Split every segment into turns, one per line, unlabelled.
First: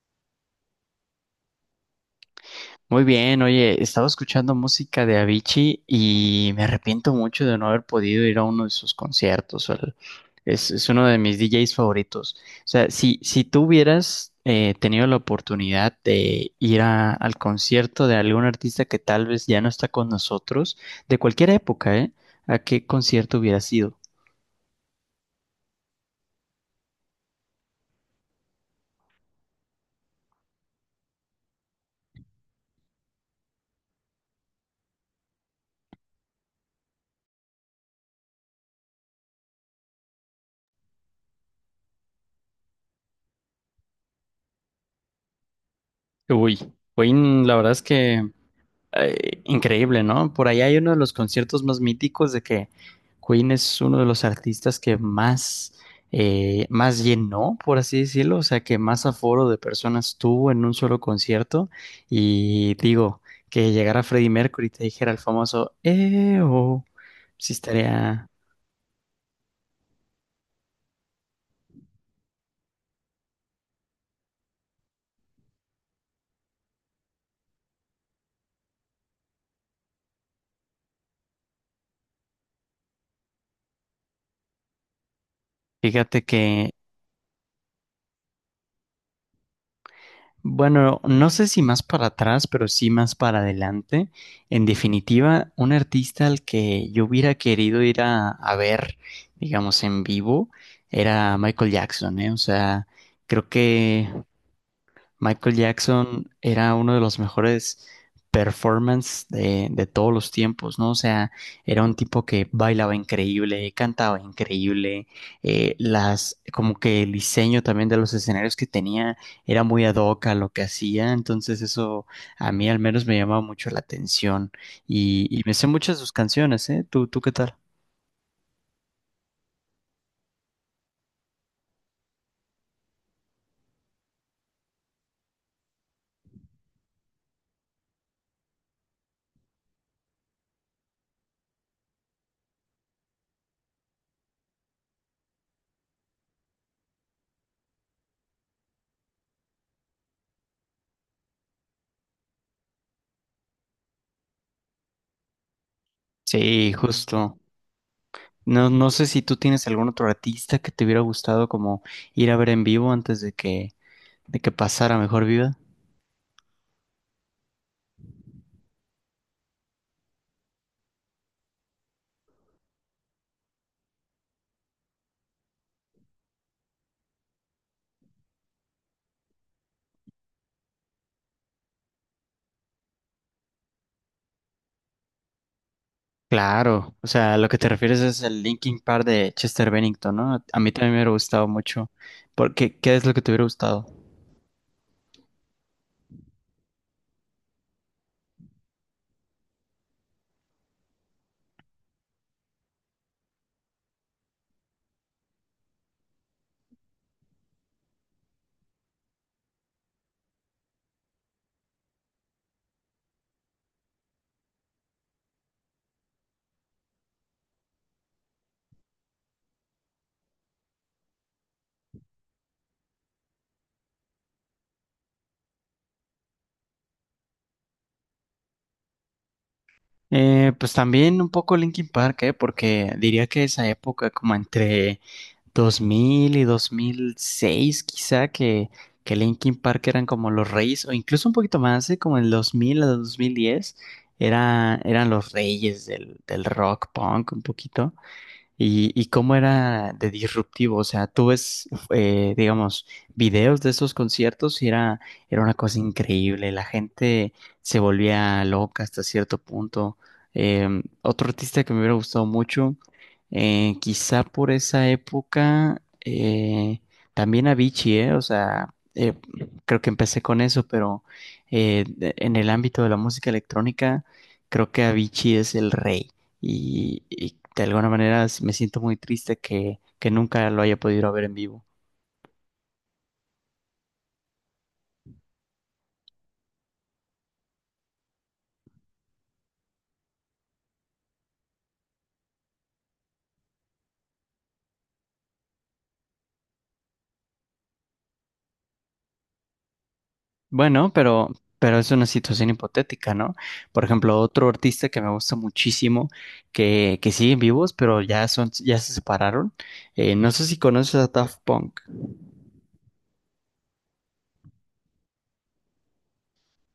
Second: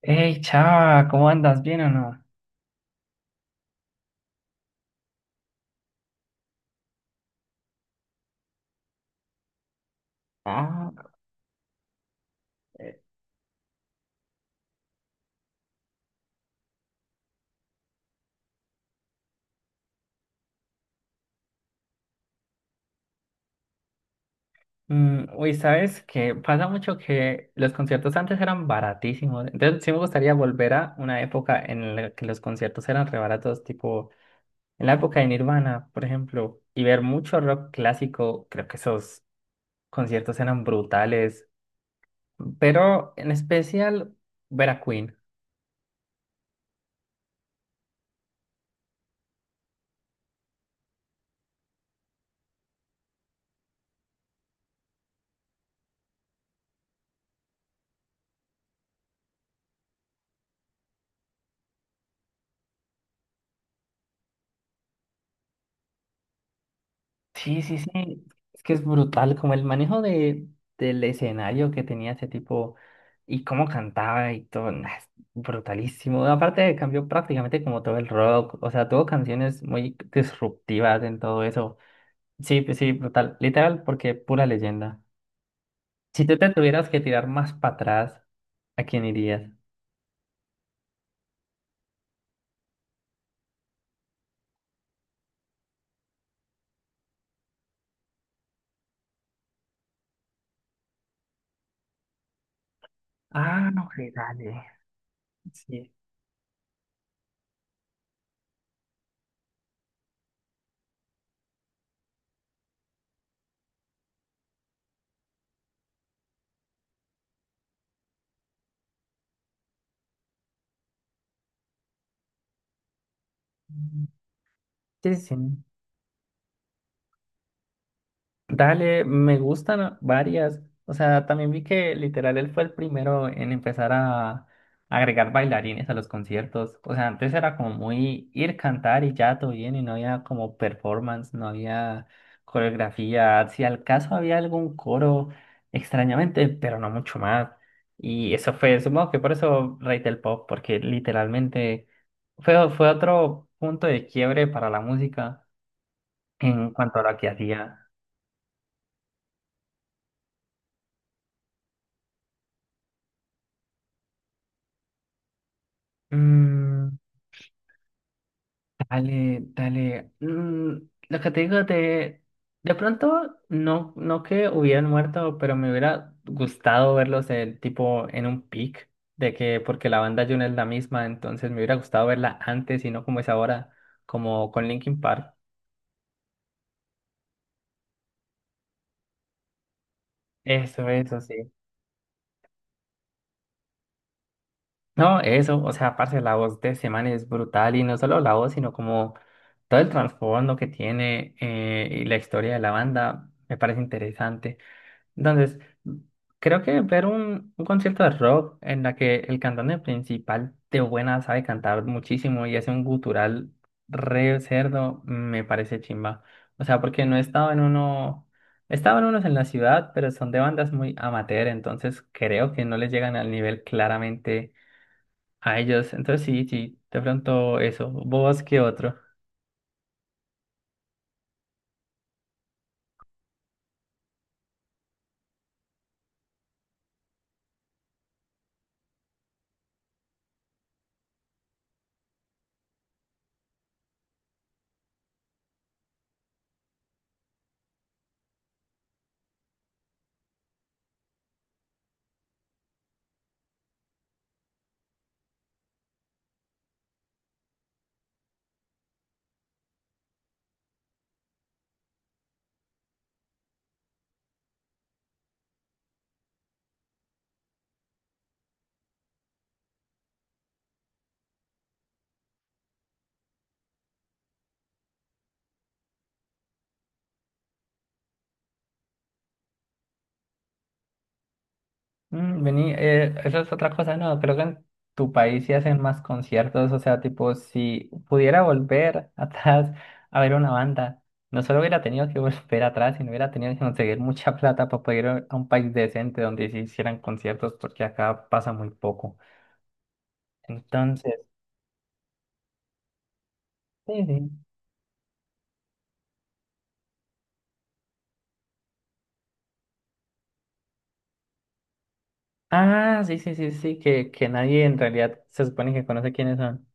Hey, Chava, ¿cómo andas? ¿Bien o no?
Muy bien, oye, estaba escuchando música de Avicii y me arrepiento mucho de no haber podido ir a uno de sus conciertos. Es
Ah,
uno de mis DJs favoritos. O sea,
eh,
si tú hubieras tenido la oportunidad de al concierto de algún artista que tal vez ya no está con nosotros, de cualquier época, ¿eh? ¿A qué concierto hubieras ido?
Uy, ¿sabes? Que pasa mucho que los conciertos antes eran baratísimos. Entonces, sí me gustaría volver a una época en la que los conciertos eran re baratos, tipo en la época de Nirvana, por ejemplo, y ver mucho rock clásico. Creo que esos conciertos eran brutales. Pero en especial ver a Queen.
Uy, uy, la verdad es que increíble, ¿no? Por ahí hay uno de los conciertos más míticos de que Queen es uno de los artistas que más, más llenó, por así decirlo, o sea, que más aforo de personas tuvo en un solo concierto. Y digo, que llegara Freddie Mercury y te dijera el famoso, oh, sí
Sí, sí, sí.
estaría,
Es que es brutal como el manejo del escenario que tenía ese tipo y cómo cantaba y todo. Nah, es brutalísimo. Aparte cambió prácticamente como todo el rock. O sea, tuvo canciones muy disruptivas en todo eso. Sí, pues sí, brutal. Literal, porque pura leyenda.
fíjate
Si tú te
que
tuvieras que tirar más para atrás, ¿a quién irías?
bueno, no sé si más para atrás, pero sí más para adelante. En definitiva, un artista al que yo hubiera querido ir a ver, digamos, en vivo, era Michael Jackson, ¿eh? O sea, creo
Ah, no,
que
que dale.
Michael
Sí.
Jackson era uno de los mejores performance de todos los tiempos, ¿no? O sea, era un tipo que bailaba increíble, cantaba increíble, las, como que el diseño también de los escenarios que tenía era muy ad hoc a lo que hacía, entonces eso a mí al menos me llamaba mucho la atención
Sí, sí.
y me sé muchas de sus canciones, ¿eh? ¿Tú qué tal?
Dale, me gustan varias. O sea, también vi que literal él fue el primero en empezar a agregar bailarines a los conciertos. O sea, antes era como muy ir cantar y ya todo bien y no había como performance, no había coreografía. Si al caso había algún coro, extrañamente, pero no mucho más. Y eso fue, supongo que por eso Rey del Pop, porque literalmente fue otro punto de quiebre para la música en
Sí,
cuanto a lo que
justo.
hacía.
No, no sé si tú tienes algún otro artista que te hubiera gustado como ir a ver en vivo antes de que pasara mejor vida.
Mm, dale, dale. Lo que te digo de pronto, no, no que hubieran muerto, pero me hubiera gustado verlos en, tipo en un pic, de que, porque la banda June es la misma, entonces me hubiera gustado verla antes y no como es ahora, como con Linkin Park.
Claro, o sea, lo que te refieres es el Linkin Park de Chester Bennington, ¿no? A mí
Eso,
también me hubiera
eso,
gustado
sí.
mucho. Porque, ¿qué es lo que te hubiera gustado?
No, eso, o sea, aparte la voz de Semana es brutal y no solo la voz, sino como todo el trasfondo que tiene y la historia de la banda, me parece interesante. Entonces, creo que ver un concierto de rock en la que el cantante principal de buena sabe cantar muchísimo y hace un gutural re cerdo, me parece chimba. O sea, porque no estaba en uno, estaban unos en la ciudad, pero son de bandas muy amateur, entonces creo que no les llegan al nivel claramente a ellos. Entonces sí, sí, de pronto eso. ¿Vos qué otro?
Pues también un poco Linkin Park, ¿eh? Porque diría que esa época, como entre 2000 y 2006, quizá, que Linkin Park eran como los reyes, o incluso un poquito más, ¿eh? Como el 2000 a 2010, era, eran los reyes del rock punk, un poquito. Y cómo era de disruptivo, o sea, tú ves, digamos, videos de esos conciertos y era, era una cosa increíble, la gente se volvía loca hasta cierto punto. Otro artista que me hubiera gustado mucho, quizá por esa época, también Avicii, o sea, creo que empecé con eso, pero en el ámbito de la música electrónica, creo que Avicii es el rey y de alguna manera me siento muy triste que nunca lo haya podido ver en vivo.
Mm, vení, eso es otra cosa, no, creo que en tu país sí hacen más conciertos, o sea, tipo, si pudiera volver atrás a ver una banda, no solo hubiera tenido que volver atrás, sino hubiera tenido que conseguir mucha plata para poder ir a un país decente donde se hicieran conciertos, porque acá pasa muy poco.
Bueno,
Entonces,
pero es una situación hipotética, ¿no? Por
sí,
ejemplo,
sí.
otro artista que me gusta muchísimo, que siguen vivos, pero ya son, ya se separaron. No sé si conoces a Daft Punk.
Ah, sí, sí, sí, sí, que nadie en realidad se supone que conoce quiénes son.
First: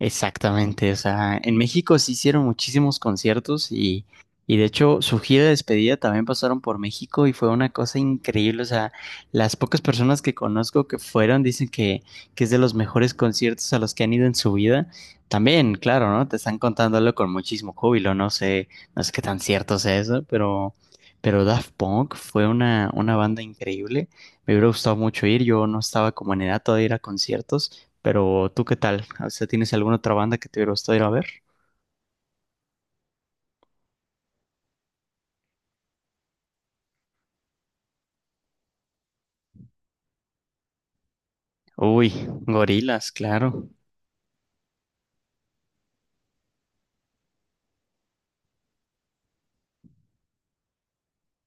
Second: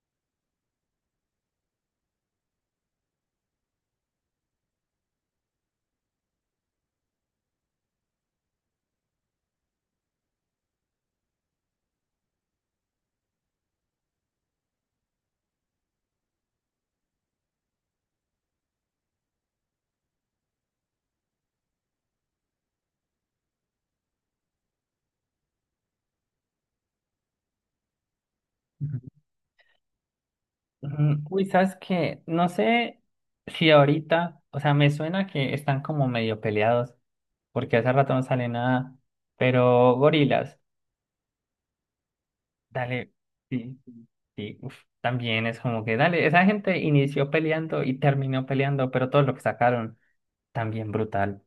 Exactamente, o sea, en México se hicieron muchísimos conciertos y de hecho su gira de despedida también pasaron por México y fue una cosa increíble, o sea, las pocas personas que conozco que fueron dicen que es de los mejores conciertos a los que han ido en su vida. También, claro, ¿no? Te están contándolo con muchísimo júbilo, no sé, no sé qué tan cierto sea eso, pero Daft Punk fue una banda increíble, me hubiera gustado mucho ir, yo no estaba como en edad todavía de ir a conciertos. Pero tú, ¿qué tal? O sea, ¿tienes alguna otra banda que te hubiera gustado ir a
Ujú.
ver?
Uy, sabes que no sé si ahorita, o sea, me suena que están como medio peleados, porque hace rato no sale nada, pero gorilas,
Uy, Gorilas,
dale,
claro.
sí, sí, sí, uf, también es como que, dale, esa gente inició peleando y terminó peleando, pero todo lo que sacaron, también brutal.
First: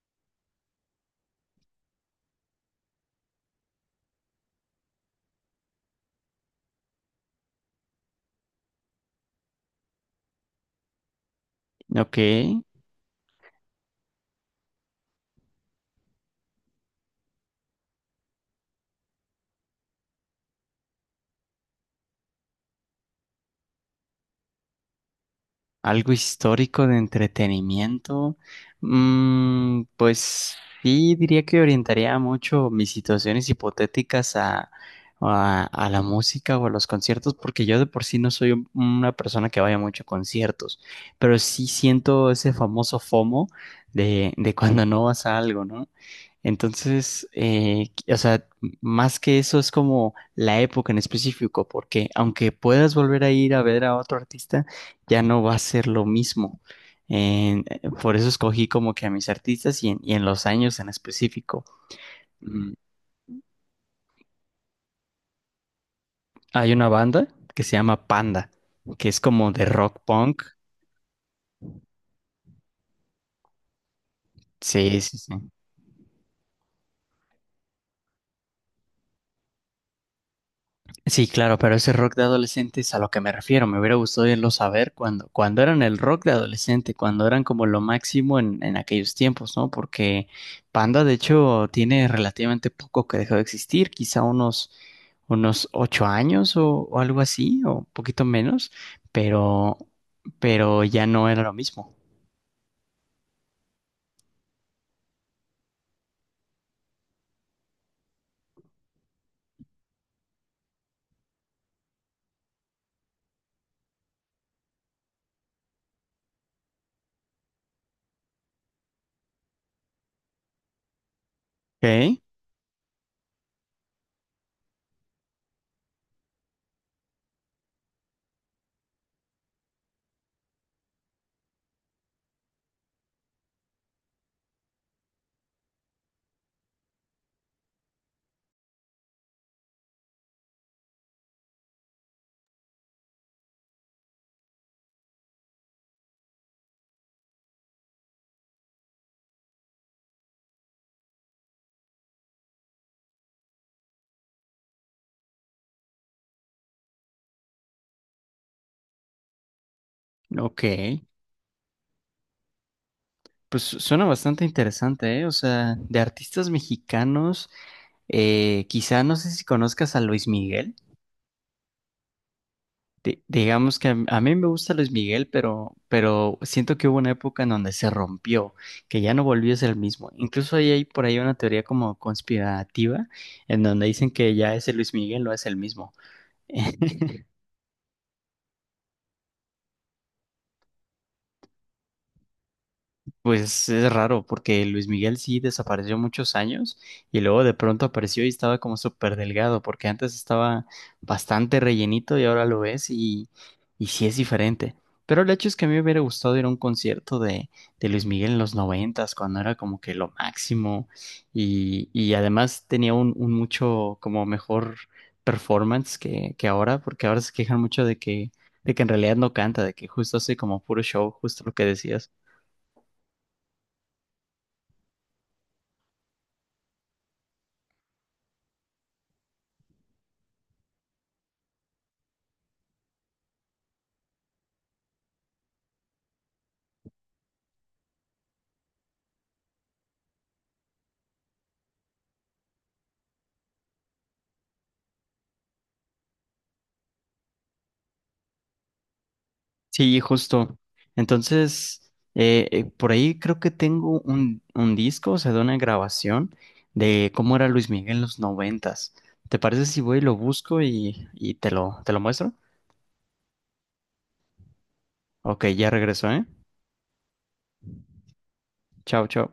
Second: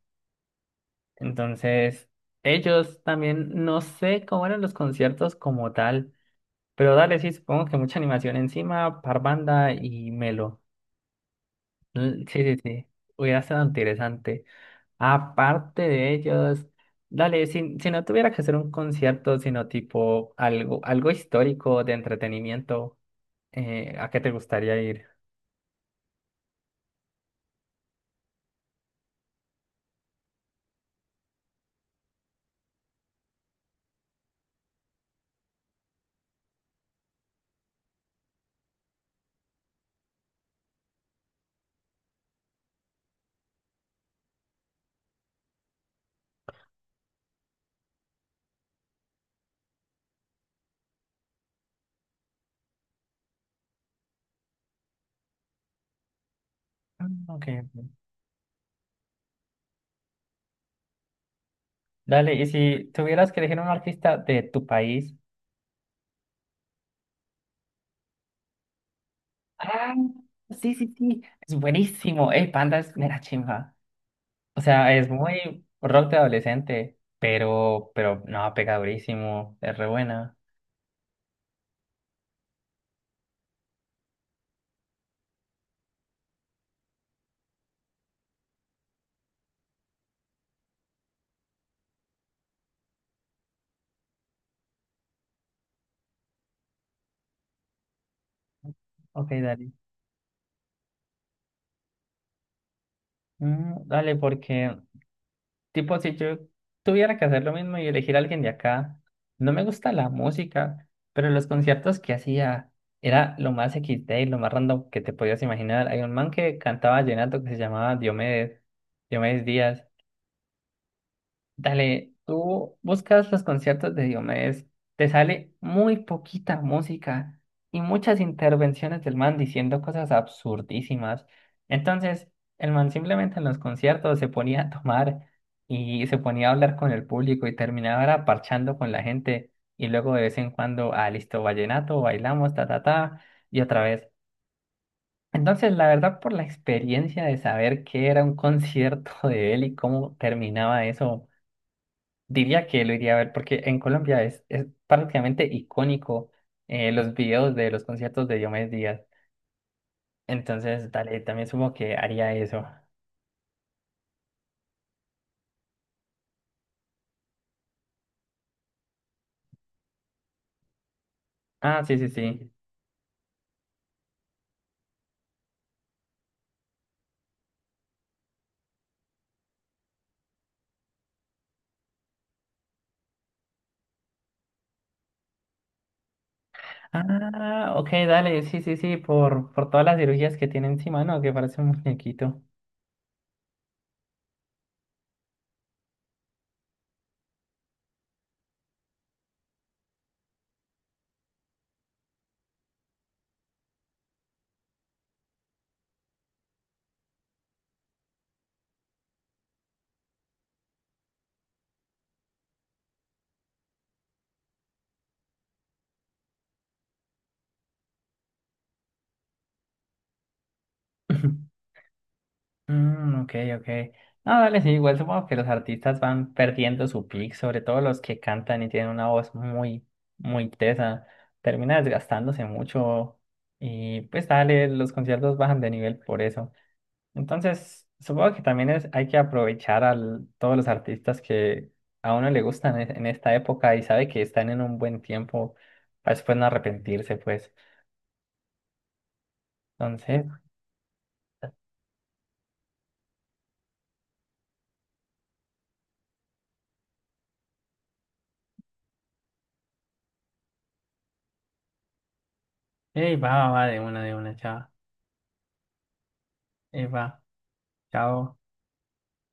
Entonces, ellos también, no sé cómo eran los conciertos como tal, pero dale, sí, supongo que mucha animación encima, Parvanda y Melo.
Ok.
Mm, sí, sí, sí. Hubiera sido interesante. Aparte de ellos, dale, si, si no tuviera que hacer un concierto, sino tipo algo, algo histórico de entretenimiento, ¿a qué te gustaría ir?
Algo histórico de entretenimiento. Mm, pues sí, diría que orientaría mucho mis situaciones hipotéticas a la música o a los conciertos, porque yo de por sí no soy una persona que vaya mucho a conciertos, pero sí siento ese famoso FOMO de cuando no vas a algo, ¿no? Entonces, o sea, más que eso es como la época en específico, porque aunque puedas volver a ir a ver a otro artista, ya no va a ser lo mismo.
Ah, ok. Ok.
Por eso escogí como que a mis artistas y en los años en específico.
Dale, y
Mm,
si tuvieras que elegir un artista de tu país.
hay una banda que se llama Panda, que es como de
Ah,
rock punk.
sí, sí, sí. Es buenísimo. El Panda es mera chimba. O sea,
Sí,
es
sí, sí.
muy rock de adolescente, pero no, pega durísimo. Es re buena.
Sí, claro, pero ese rock de adolescente es a lo que me refiero. Me hubiera gustado irlo saber cuando, cuando eran el rock de adolescente, cuando eran como lo máximo en aquellos tiempos, ¿no? Porque Panda, de hecho, tiene relativamente poco que dejó de existir, quizá unos, unos 8 años o algo así, o un poquito menos,
Ok, dale.
pero, pero ya no era lo mismo.
Mm, dale, porque, tipo, si yo tuviera que hacer lo mismo y elegir a alguien de acá, no me gusta la música, pero los conciertos que hacía era lo más XD y lo más random que te podías imaginar. Hay un man que cantaba vallenato que se llamaba Diomedes, Diomedes Díaz. Dale,
Ok,
tú buscas los conciertos de Diomedes, te sale muy poquita música y muchas intervenciones del man diciendo cosas absurdísimas. Entonces, el man simplemente en los conciertos se ponía a tomar y se ponía a hablar con el público y terminaba era parchando con la gente y luego de vez en cuando, ah, listo, vallenato, bailamos, ta, ta, ta, y otra vez. Entonces, la verdad, por la experiencia de saber qué era un concierto de él y cómo terminaba eso. Diría que lo iría a ver porque en Colombia es prácticamente icónico, los videos de los conciertos de Diomedes Díaz.
ok.
Entonces, dale, también supongo que haría eso.
Pues suena bastante interesante, ¿eh? O sea, de artistas mexicanos, quizá no sé si conozcas a Luis Miguel.
Ah, sí, sí, sí.
Digamos que a mí me gusta Luis Miguel, pero siento que hubo una época en donde se rompió, que ya no volvió a ser el mismo. Incluso ahí hay por ahí una teoría como conspirativa, en donde dicen que ya ese Luis Miguel no es el mismo.
Ah, ok, dale, sí, sí, sí, por todas las cirugías que tiene encima, ¿no? Que parece un muñequito.
Pues es raro, porque Luis Miguel sí desapareció muchos años y luego de pronto apareció y estaba como súper delgado, porque antes estaba bastante rellenito y ahora lo ves y sí es diferente. Pero el hecho es que a mí me hubiera gustado ir a un concierto de Luis Miguel en los noventas, cuando era como que lo máximo y además tenía un mucho como mejor performance que ahora, porque ahora se quejan mucho de que en realidad no canta, de que justo hace como puro show, justo lo que decías.
Mm, ok, ok. No, dale, sí, igual supongo que los artistas van perdiendo su pick, sobre todo los que cantan y tienen una voz muy, muy tesa. Termina desgastándose mucho y pues dale, los conciertos bajan de nivel por eso. Entonces, supongo que también es, hay que aprovechar a todos los artistas que a uno le gustan en esta época y sabe que están en un buen tiempo para después no arrepentirse, pues.
Sí,
Entonces,
justo. Entonces, por ahí creo que tengo un disco, o sea, de una grabación de cómo era Luis Miguel en los noventas. ¿Te parece si voy y lo busco y te lo muestro?
ey, va, va, va, de una, chao.
Ok, ya regreso, ¿eh?
Ey, va, chao.
Chao, chao.